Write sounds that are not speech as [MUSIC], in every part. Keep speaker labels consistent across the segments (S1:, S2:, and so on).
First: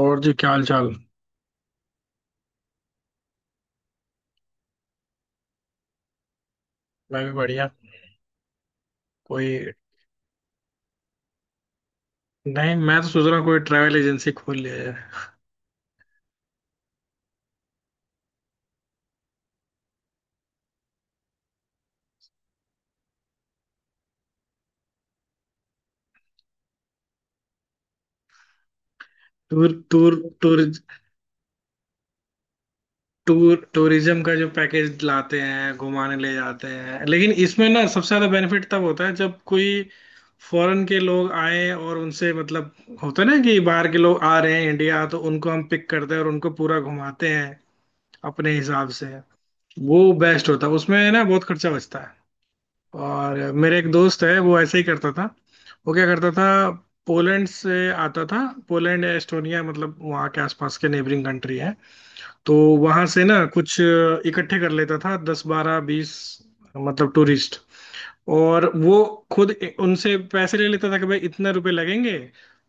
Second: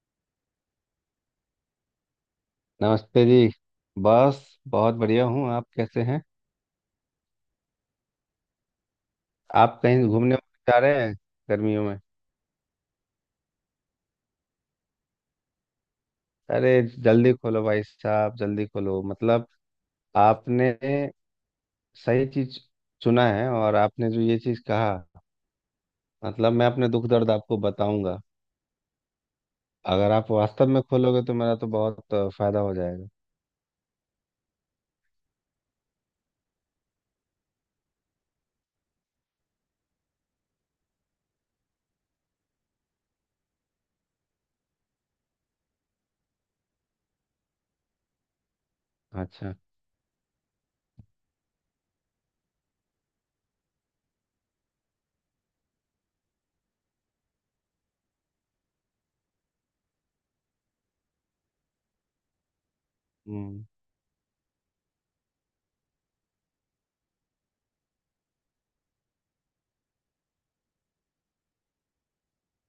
S1: और जी क्या हाल चाल।
S2: नमस्ते जी। बस बहुत बढ़िया हूँ, आप कैसे हैं?
S1: मैं भी बढ़िया। कोई
S2: आप कहीं घूमने जा रहे हैं गर्मियों में?
S1: नहीं, मैं तो सोच रहा हूँ कोई ट्रैवल एजेंसी खोल लिया जाए।
S2: अरे, जल्दी खोलो भाई साहब, जल्दी खोलो। मतलब आपने सही चीज चुना है, और आपने जो ये चीज कहा, मतलब मैं अपने दुख दर्द आपको बताऊंगा।
S1: टूर
S2: अगर
S1: टूर
S2: आप
S1: टूर
S2: वास्तव में खोलोगे तो मेरा तो बहुत फायदा हो जाएगा।
S1: टूर टूरिज्म का जो पैकेज लाते हैं घुमाने ले जाते हैं, लेकिन इसमें ना सबसे ज्यादा बेनिफिट तब होता है जब कोई फॉरेन के लोग आए और उनसे मतलब होता है ना कि बाहर के लोग आ रहे हैं इंडिया, तो उनको हम पिक करते हैं और उनको पूरा घुमाते हैं अपने हिसाब से।
S2: अच्छा।
S1: वो बेस्ट होता है, उसमें ना बहुत खर्चा बचता। और मेरे एक दोस्त है, वो ऐसे ही करता था। वो क्या करता था, पोलैंड से आता था। पोलैंड या एस्टोनिया, मतलब वहाँ के आसपास के नेबरिंग कंट्री है, तो वहाँ से ना
S2: हम्म।
S1: कुछ इकट्ठे कर लेता था दस बारह बीस, मतलब टूरिस्ट। और वो खुद उनसे पैसे ले लेता था कि भाई इतने रुपए लगेंगे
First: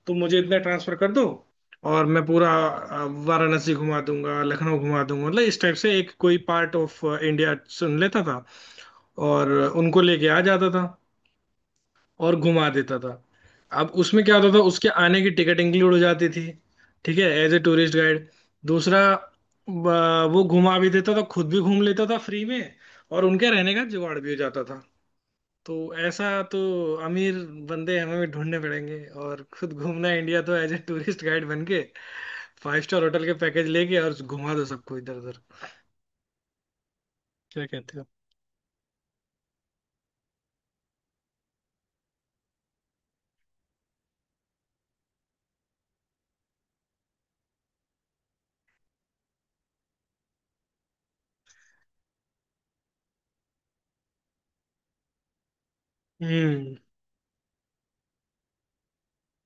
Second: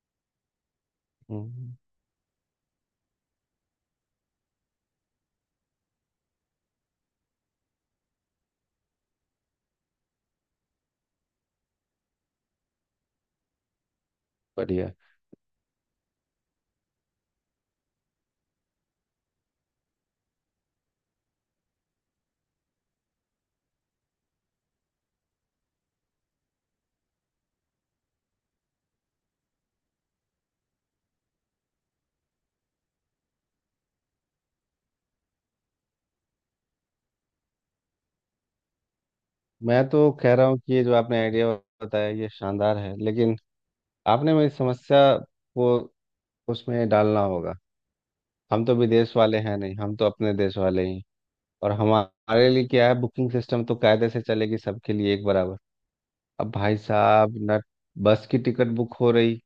S1: तो मुझे इतना ट्रांसफर कर दो,
S2: हम्म।
S1: और मैं पूरा वाराणसी घुमा दूंगा, लखनऊ घुमा दूंगा, मतलब इस टाइप से एक कोई पार्ट ऑफ इंडिया चुन लेता था और उनको लेके आ जाता था और घुमा देता था। अब उसमें क्या होता था, उसके
S2: बढ़िया।
S1: आने की टिकट इंक्लूड हो जाती थी। ठीक है, एज ए टूरिस्ट गाइड। दूसरा, वो घुमा भी देता था, खुद भी घूम लेता था फ्री में, और उनके रहने का जुगाड़ भी हो जाता था। तो ऐसा तो अमीर बंदे हमें भी ढूंढने पड़ेंगे, और खुद घूमना इंडिया, तो एज ए टूरिस्ट गाइड बन के फाइव स्टार होटल के पैकेज लेके और घुमा दो सबको इधर उधर। क्या कहते हो?
S2: मैं तो कह रहा हूँ कि ये जो आपने आइडिया बताया ये शानदार है, लेकिन आपने मेरी समस्या को उसमें डालना होगा। हम तो विदेश वाले हैं नहीं, हम तो अपने देश वाले ही हैं। और हमारे लिए क्या है, बुकिंग सिस्टम तो कायदे से चलेगी सबके लिए एक बराबर। अब भाई साहब, न बस की टिकट बुक हो रही,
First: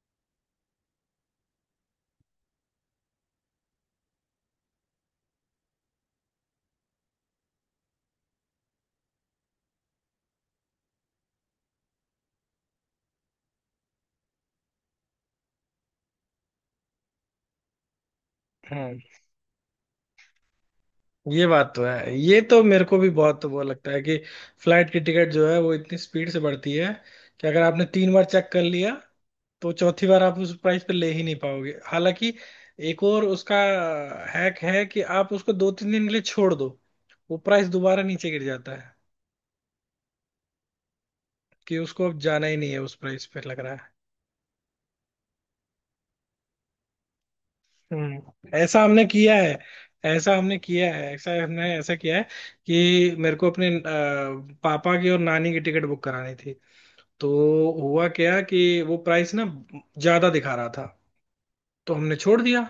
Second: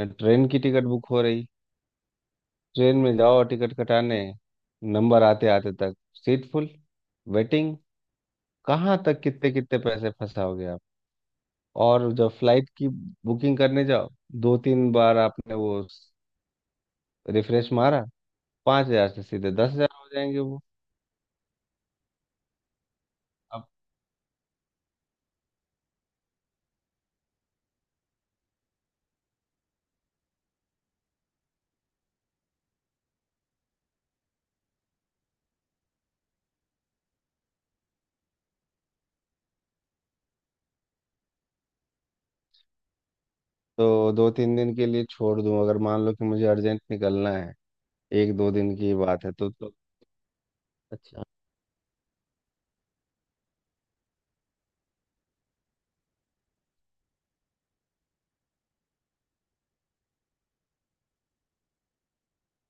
S2: न ट्रेन की टिकट बुक हो रही। ट्रेन में जाओ टिकट कटाने, नंबर आते आते तक सीट फुल, वेटिंग। कहाँ तक कितने कितने पैसे फंसाओगे आप? और जब फ्लाइट की बुकिंग करने जाओ, दो तीन बार आपने वो रिफ्रेश मारा, पाँच
S1: हम्म।
S2: हजार से सीधे 10,000 हो जाएंगे वो।
S1: ये बात तो है, ये तो मेरे को भी बहुत वो लगता है कि फ्लाइट की टिकट जो है वो इतनी स्पीड से बढ़ती है कि अगर आपने तीन बार चेक कर लिया, तो चौथी बार आप उस प्राइस पे ले ही नहीं पाओगे। हालांकि एक और उसका हैक है कि आप उसको दो तीन दिन के लिए छोड़ दो, वो प्राइस दोबारा नीचे गिर जाता है, कि उसको अब जाना ही नहीं है उस प्राइस पे लग रहा है।
S2: तो दो तीन दिन के लिए छोड़ दूं, अगर मान लो कि मुझे अर्जेंट निकलना है, एक
S1: हम्म,
S2: दो दिन
S1: ऐसा
S2: की
S1: हमने
S2: बात है
S1: किया
S2: तो,
S1: है।
S2: तो
S1: ऐसा हमने किया है,
S2: अच्छा।
S1: ऐसा हमने ऐसा किया है कि मेरे को अपने पापा की और नानी की टिकट बुक करानी थी। तो हुआ क्या कि वो प्राइस ना ज्यादा दिखा रहा था, तो हमने छोड़ दिया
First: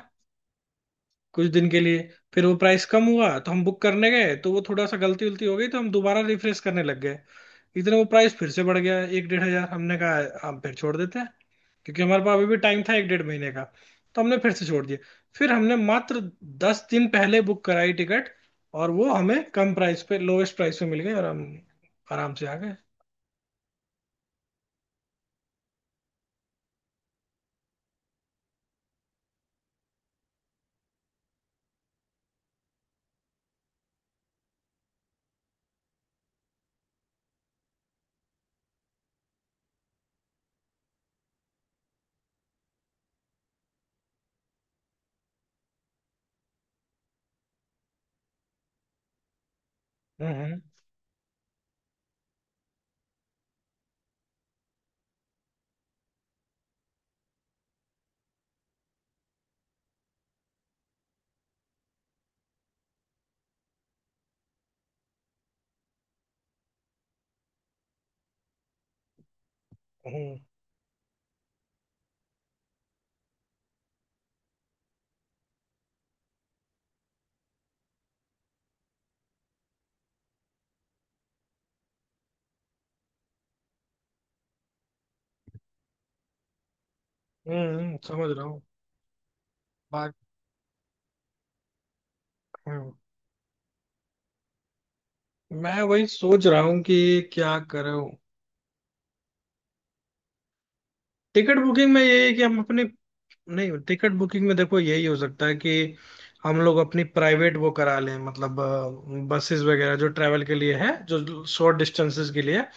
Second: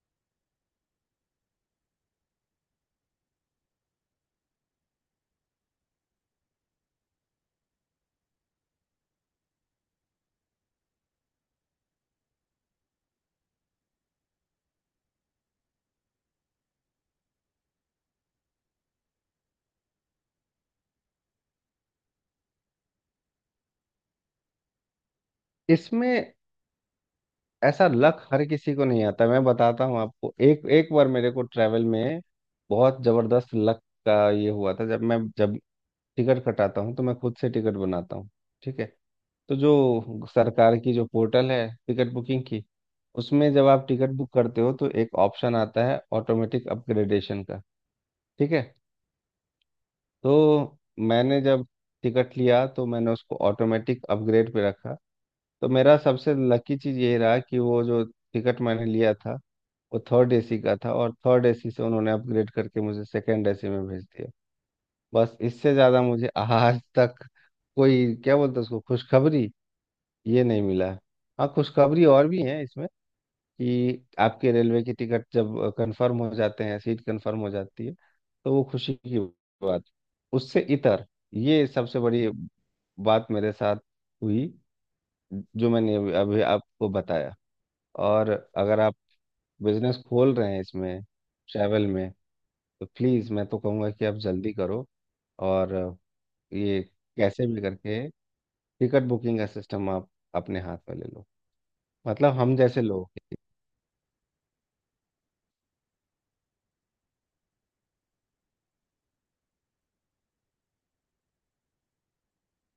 S1: कुछ दिन के लिए। फिर वो प्राइस कम हुआ, तो हम बुक करने गए, तो वो थोड़ा सा गलती उलती हो गई, तो हम दोबारा रिफ्रेश करने लग गए, इतने वो प्राइस फिर से बढ़ गया एक डेढ़ हजार। हमने कहा हम फिर छोड़ देते हैं, क्योंकि हमारे पास अभी भी टाइम था एक डेढ़ महीने का। तो हमने फिर से छोड़ दिया। फिर हमने मात्र दस दिन पहले बुक कराई टिकट, और वो हमें कम प्राइस पे, लोवेस्ट प्राइस पे मिल गई, और हम आराम से आ गए।
S2: इसमें ऐसा लक हर किसी को नहीं आता। मैं बताता हूँ आपको, एक एक बार मेरे को ट्रैवल में बहुत ज़बरदस्त लक का ये हुआ था। जब टिकट कटाता हूँ तो मैं खुद से टिकट बनाता हूँ। ठीक है। तो जो सरकार की जो पोर्टल है टिकट बुकिंग की, उसमें जब आप टिकट बुक करते हो तो एक ऑप्शन आता है ऑटोमेटिक अपग्रेडेशन का। ठीक है।
S1: हम्म।
S2: तो मैंने जब टिकट लिया तो मैंने उसको ऑटोमेटिक अपग्रेड पे रखा। तो मेरा सबसे लकी चीज़ ये रहा कि वो जो टिकट मैंने लिया था वो थर्ड एसी का था, और थर्ड एसी से उन्होंने अपग्रेड करके मुझे सेकंड एसी में भेज दिया। बस इससे ज़्यादा मुझे [LAUGHS] आज तक कोई, क्या बोलते हैं उसको, खुशखबरी
S1: हम्म।
S2: ये नहीं मिला है। हाँ, खुशखबरी और भी है इसमें, कि आपके रेलवे की टिकट जब कंफर्म हो जाते हैं, सीट कंफर्म हो जाती है, तो वो खुशी की बात उससे इतर ये सबसे बड़ी बात मेरे साथ हुई, जो मैंने अभी अभी आपको बताया। और
S1: समझ रहा हूँ।
S2: अगर आप बिजनेस खोल रहे हैं इसमें, ट्रैवल में, तो
S1: हाँ,
S2: प्लीज़ मैं तो कहूँगा कि आप जल्दी करो। और
S1: मैं वही सोच रहा हूँ
S2: ये,
S1: कि
S2: कैसे
S1: क्या
S2: भी करके,
S1: करूँ।
S2: टिकट बुकिंग का सिस्टम आप अपने हाथ में ले लो।
S1: टिकट बुकिंग में यही है
S2: मतलब
S1: कि
S2: हम
S1: हम
S2: जैसे
S1: अपने,
S2: लोग।
S1: नहीं, टिकट बुकिंग में देखो यही हो सकता है कि हम लोग अपनी प्राइवेट वो करा लें, मतलब बसेस वगैरह जो ट्रैवल के लिए है, जो शॉर्ट डिस्टेंसेस के लिए है।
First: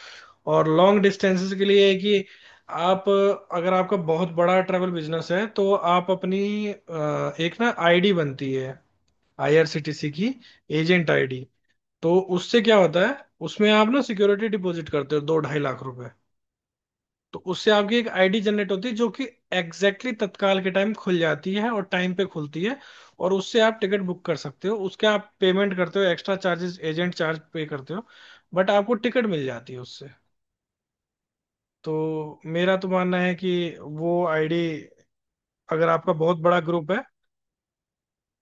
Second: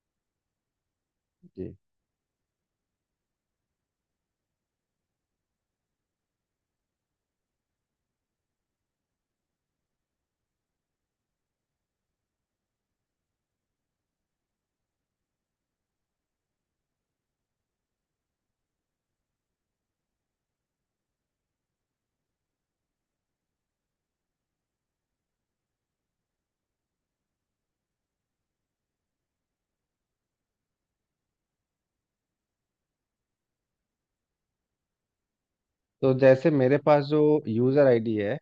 S1: और लॉन्ग डिस्टेंसेस के
S2: जी।
S1: लिए है कि आप अगर आपका बहुत बड़ा ट्रैवल बिजनेस है, तो आप अपनी एक ना आईडी बनती है, आईआरसीटीसी की एजेंट आईडी। तो उससे क्या होता है, उसमें आप ना सिक्योरिटी डिपॉजिट करते हो दो ढाई लाख रुपए, तो उससे आपकी एक आईडी जनरेट होती है, जो कि एग्जैक्टली exactly तत्काल के टाइम खुल जाती है और टाइम पे खुलती है, और उससे आप टिकट बुक कर सकते हो। उसके आप पेमेंट करते हो, extra charges agent charge pay करते हो, बट आपको टिकट मिल जाती है उससे। तो मेरा तो मानना है कि वो आईडी, अगर आपका
S2: तो
S1: बहुत
S2: जैसे
S1: बड़ा
S2: मेरे
S1: ग्रुप है।
S2: पास जो यूज़र आईडी है,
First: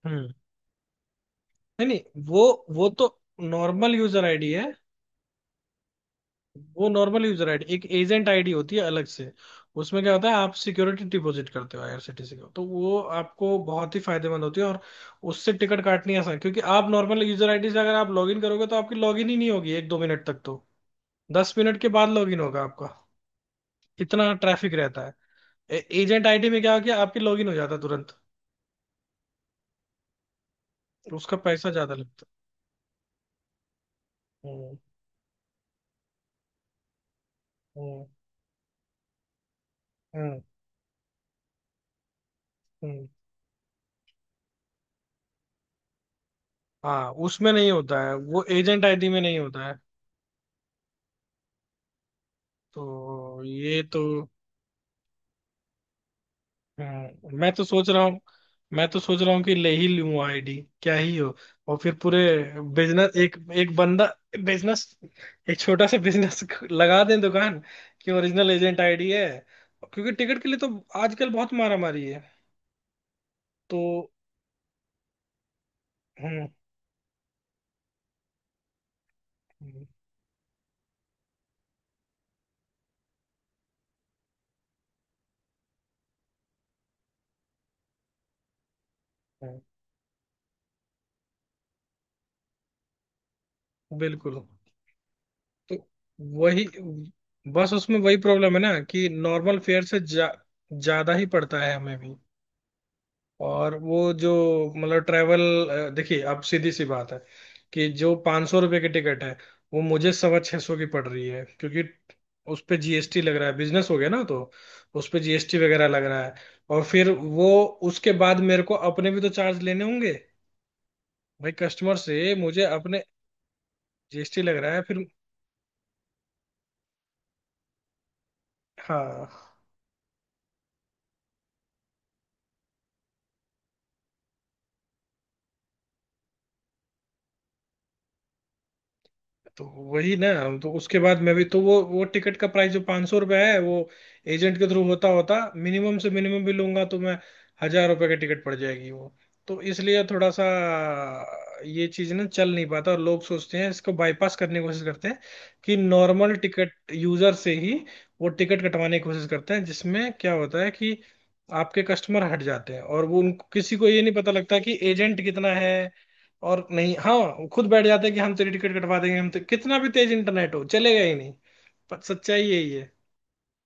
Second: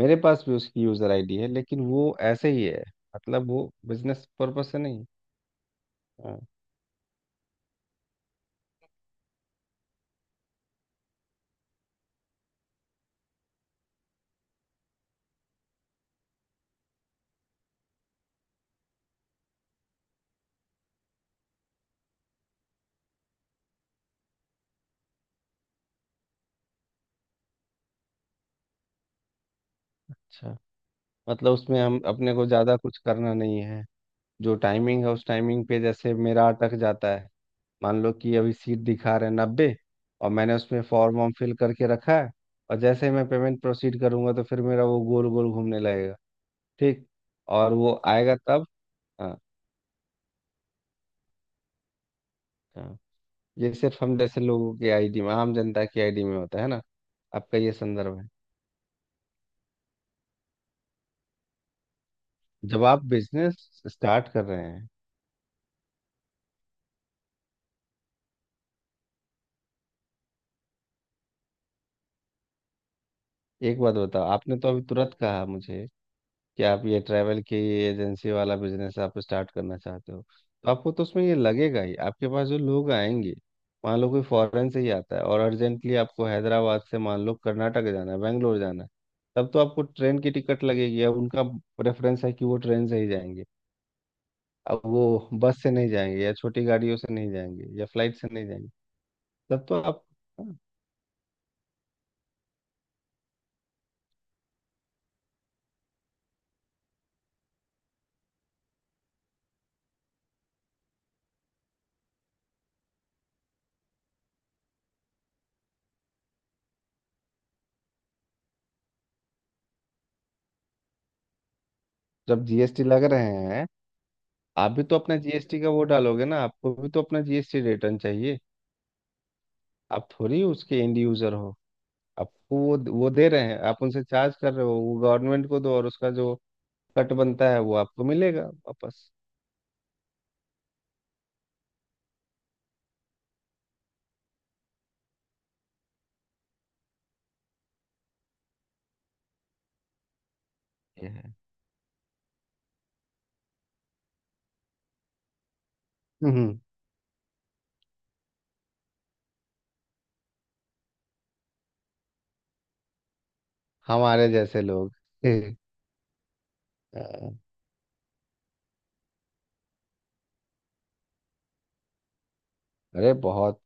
S2: मेरे
S1: हम्म।
S2: पास भी उसकी यूज़र आईडी है लेकिन
S1: नहीं
S2: वो
S1: नहीं, वो
S2: ऐसे ही है,
S1: वो तो
S2: मतलब वो
S1: normal user
S2: business
S1: ID
S2: purpose
S1: है।
S2: से नहीं। हाँ।
S1: वो नॉर्मल यूजर आईडी, एक एजेंट आईडी होती है अलग से। उसमें क्या होता है आप सिक्योरिटी डिपॉजिट करते हो आईआरसीटीसी को, तो वो आपको बहुत ही फायदेमंद होती है, और उससे टिकट काटनी आसान है, क्योंकि आप नॉर्मल यूजर आईडी से अगर आप लॉगिन करोगे, तो आपकी लॉगिन ही नहीं होगी एक दो मिनट तक, तो दस मिनट के बाद लॉगिन होगा आपका, इतना ट्रैफिक रहता है। एजेंट आईडी में क्या हो गया, आपकी लॉगिन हो जाता है तुरंत,
S2: अच्छा।
S1: तो उसका
S2: मतलब
S1: पैसा
S2: उसमें
S1: ज्यादा
S2: हम
S1: लगता
S2: अपने को ज़्यादा कुछ करना नहीं है।
S1: है।
S2: जो
S1: हम्म।
S2: टाइमिंग है उस टाइमिंग पे, जैसे मेरा अटक जाता है। मान
S1: हम्म।
S2: लो कि अभी सीट दिखा रहे हैं 90, और
S1: हम्म।
S2: मैंने उसमें फॉर्म वॉर्म फिल करके रखा है, और
S1: हम्म।
S2: जैसे ही मैं पेमेंट प्रोसीड करूंगा तो फिर मेरा वो गोल गोल घूमने लगेगा। ठीक।
S1: हाँ उसमें नहीं
S2: और
S1: होता
S2: वो
S1: है,
S2: आएगा
S1: वो
S2: तब।
S1: एजेंट आईडी में नहीं होता है।
S2: हाँ,
S1: तो
S2: ये
S1: ये
S2: सिर्फ
S1: तो,
S2: हम जैसे लोगों की आईडी में, आम जनता की आईडी में होता है ना,
S1: मैं
S2: आपका
S1: तो
S2: ये
S1: सोच रहा
S2: संदर्भ
S1: हूँ।
S2: है।
S1: मैं तो सोच रहा हूँ कि ले ही लूँ आईडी, क्या ही हो, और फिर पूरे
S2: जब आप
S1: बिजनेस, एक
S2: बिजनेस
S1: एक बंदा
S2: स्टार्ट कर रहे
S1: बिजनेस,
S2: हैं,
S1: एक छोटा सा बिजनेस [LAUGHS] लगा दें दुकान, कि ओरिजिनल एजेंट आईडी है, क्योंकि टिकट के लिए तो आजकल बहुत मारामारी है।
S2: एक
S1: तो
S2: बात बताओ, आपने तो अभी तुरंत कहा मुझे
S1: हम्म।
S2: कि आप ये ट्रैवल की एजेंसी वाला बिजनेस आप स्टार्ट करना
S1: हम्म,
S2: चाहते हो, तो आपको तो उसमें ये लगेगा ही। आपके पास जो लोग आएंगे, मान लो कोई फॉरेन से ही आता है और अर्जेंटली आपको हैदराबाद से मान लो कर्नाटक जाना है, बेंगलोर जाना है, तब तो
S1: हम्म,
S2: आपको ट्रेन की टिकट लगेगी। अब उनका प्रेफरेंस है कि वो ट्रेन से ही जाएंगे।
S1: बिल्कुल।
S2: अब वो बस से
S1: तो
S2: नहीं जाएंगे, या
S1: वही,
S2: छोटी गाड़ियों से नहीं जाएंगे,
S1: बस
S2: या
S1: उसमें
S2: फ्लाइट
S1: वही
S2: से नहीं
S1: प्रॉब्लम है
S2: जाएंगे।
S1: ना कि नॉर्मल
S2: तब तो
S1: फेयर से
S2: आप।
S1: जा,
S2: हाँ,
S1: ज्यादा ही पड़ता है हमें भी। और वो जो मतलब ट्रेवल, देखिए अब सीधी सी बात है कि जो 500 सौ रुपये की टिकट है, वो मुझे सवा छह सौ की पड़ रही है, क्योंकि उस पे जीएसटी लग रहा है, बिजनेस हो गया ना, तो उस पे जीएसटी वगैरह लग रहा है। और फिर वो, उसके बाद मेरे को अपने भी तो चार्ज लेने होंगे भाई, कस्टमर से
S2: जब
S1: मुझे
S2: जीएसटी
S1: अपने
S2: लग रहे हैं,
S1: जीएसटी लग
S2: आप
S1: रहा है
S2: भी तो
S1: फिर,
S2: अपना जीएसटी का वो डालोगे ना, आपको भी तो अपना जीएसटी रिटर्न चाहिए।
S1: हाँ,
S2: आप थोड़ी उसके एंड यूजर हो। आपको वो दे रहे हैं, आप उनसे चार्ज कर रहे हो, वो गवर्नमेंट को दो, और उसका जो कट बनता है वो आपको मिलेगा वापस।
S1: तो वही ना, हम तो उसके बाद मैं भी तो वो टिकट का प्राइस जो 500 सौ रुपया है, वो एजेंट के थ्रू होता होता मिनिमम से मिनिमम भी लूंगा तो मैं हजार रुपये की टिकट पड़ जाएगी वो। तो इसलिए थोड़ा सा
S2: ये है।
S1: ये चीज ना चल नहीं पाता, और लोग सोचते हैं इसको बाईपास करने की कोशिश करते हैं, कि नॉर्मल
S2: हम्म।
S1: टिकट यूजर से ही वो टिकट कटवाने की कोशिश करते हैं, जिसमें क्या होता है कि आपके कस्टमर हट जाते हैं, और वो उनको किसी को ये नहीं
S2: हमारे
S1: पता लगता
S2: जैसे
S1: कि
S2: लोग
S1: एजेंट
S2: [LAUGHS]
S1: कितना है। और नहीं, हाँ, वो खुद बैठ जाते हैं कि हम तेरी टिकट कटवा देंगे, हम तो कितना भी तेज इंटरनेट हो चलेगा ही नहीं, पर सच्चाई यही है।
S2: अरे, बहुत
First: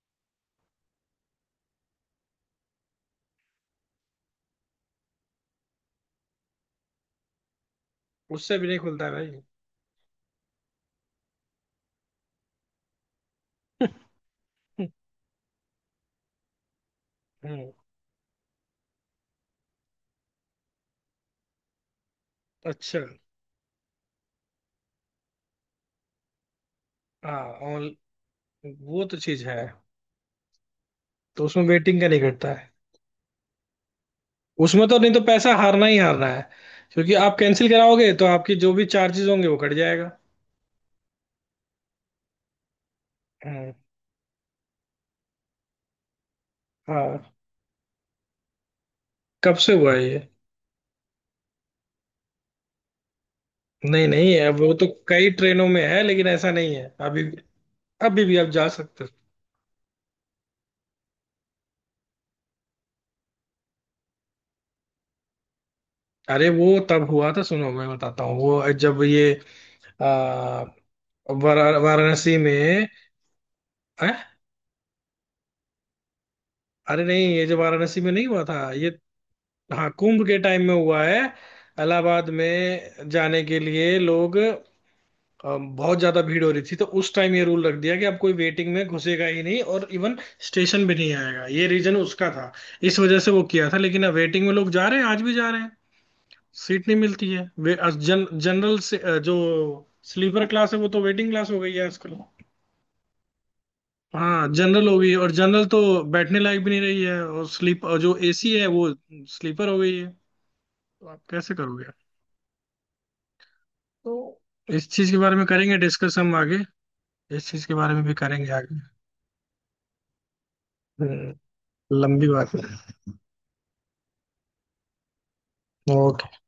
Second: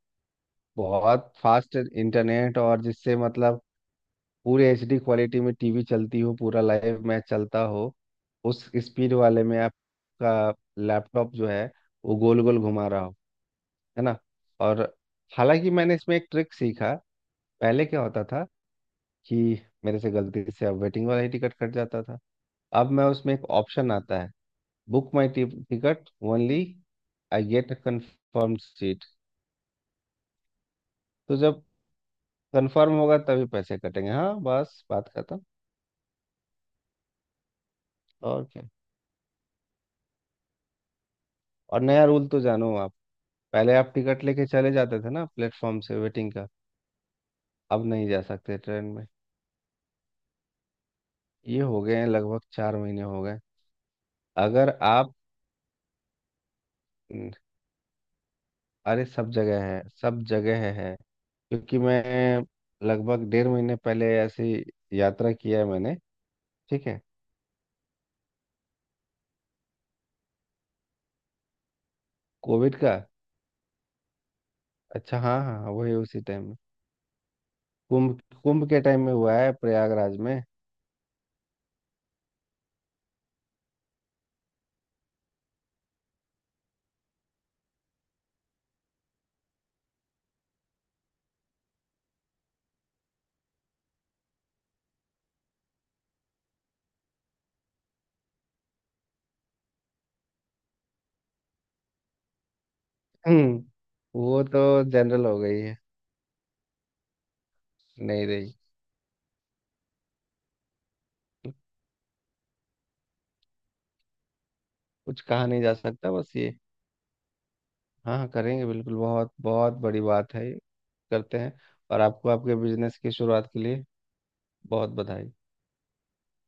S2: बहुत फास्ट इंटरनेट, और जिससे मतलब पूरी एचडी क्वालिटी में टीवी चलती हो, पूरा लाइव मैच चलता हो,
S1: उससे
S2: उस
S1: भी नहीं खुलता है
S2: स्पीड
S1: भाई।
S2: वाले में आपका लैपटॉप जो है वो गोल गोल घुमा रहा हो, है ना। और
S1: [LAUGHS]
S2: हालांकि मैंने इसमें एक ट्रिक सीखा।
S1: हम्म।
S2: पहले क्या होता था, कि मेरे से गलती से अब वेटिंग वाला ही टिकट कट जाता था। अब
S1: अच्छा।
S2: मैं, उसमें एक ऑप्शन आता है, बुक माई टिकट ओनली
S1: हाँ,
S2: I get a
S1: on,
S2: confirm
S1: वो
S2: सीट।
S1: तो चीज है,
S2: तो
S1: तो
S2: जब
S1: उसमें वेटिंग का नहीं घटता है।
S2: कंफर्म होगा तभी पैसे कटेंगे, हाँ, बस
S1: उसमें तो
S2: बात
S1: नहीं तो
S2: खत्म।
S1: पैसा हारना ही हारना है, क्योंकि आप कैंसिल कराओगे तो
S2: और
S1: आपकी
S2: क्या।
S1: जो भी चार्जेस होंगे वो कट जाएगा।
S2: और नया रूल तो जानो आप,
S1: हम्म,
S2: पहले आप टिकट लेके चले जाते थे ना प्लेटफॉर्म से वेटिंग का,
S1: हाँ।
S2: अब नहीं जा सकते ट्रेन में।
S1: कब से हुआ है ये?
S2: ये हो गए हैं, लगभग 4 महीने हो गए।
S1: नहीं नहीं है,
S2: अगर
S1: वो तो
S2: आप
S1: कई ट्रेनों में है, लेकिन ऐसा नहीं है अभी।
S2: न-
S1: अभी भी आप जा सकते
S2: अरे,
S1: हो।
S2: सब जगह है, सब जगह है। क्योंकि मैं लगभग 1.5 महीने पहले ऐसी यात्रा किया है मैंने।
S1: अरे वो
S2: ठीक है।
S1: तब हुआ था, सुनो मैं बताता हूँ, वो जब ये आ, वाराणसी
S2: कोविड
S1: में,
S2: का।
S1: हैं?
S2: अच्छा, हाँ हाँ हाँ, वही, उसी टाइम में।
S1: अरे नहीं, ये जो वाराणसी में
S2: कुंभ,
S1: नहीं हुआ
S2: कुंभ
S1: था,
S2: के
S1: ये
S2: टाइम में हुआ है
S1: हाँ
S2: प्रयागराज
S1: कुंभ के
S2: में।
S1: टाइम में हुआ है, इलाहाबाद में जाने के लिए लोग बहुत ज्यादा भीड़ हो रही थी, तो उस टाइम ये रूल रख दिया कि अब कोई वेटिंग में घुसेगा ही नहीं, और इवन स्टेशन भी नहीं आएगा, ये रीजन उसका था, इस वजह से वो किया था। लेकिन अब वेटिंग में लोग जा रहे हैं, आज भी जा रहे हैं। सीट नहीं मिलती है, वे जनरल से जो स्लीपर क्लास है वो तो वेटिंग क्लास हो गई है आजकल।
S2: हम्म। वो
S1: हाँ
S2: तो
S1: जनरल हो गई है,
S2: जनरल
S1: और
S2: हो गई
S1: जनरल
S2: है,
S1: तो बैठने लायक भी नहीं रही है, और स्लीप और जो
S2: नहीं रही।
S1: एसी है वो स्लीपर हो गई है। तो आप कैसे करोगे? तो इस चीज के
S2: कुछ
S1: बारे में
S2: कहा नहीं जा
S1: करेंगे
S2: सकता,
S1: डिस्कस
S2: बस
S1: हम
S2: ये।
S1: आगे। इस चीज के बारे में भी
S2: हाँ हाँ,
S1: करेंगे
S2: करेंगे
S1: आगे।
S2: बिल्कुल, बहुत बहुत बड़ी बात है ये,
S1: हम्म,
S2: करते हैं। और
S1: लंबी
S2: आपको
S1: बात
S2: आपके
S1: है।
S2: बिजनेस की शुरुआत के लिए बहुत बधाई।
S1: ओके।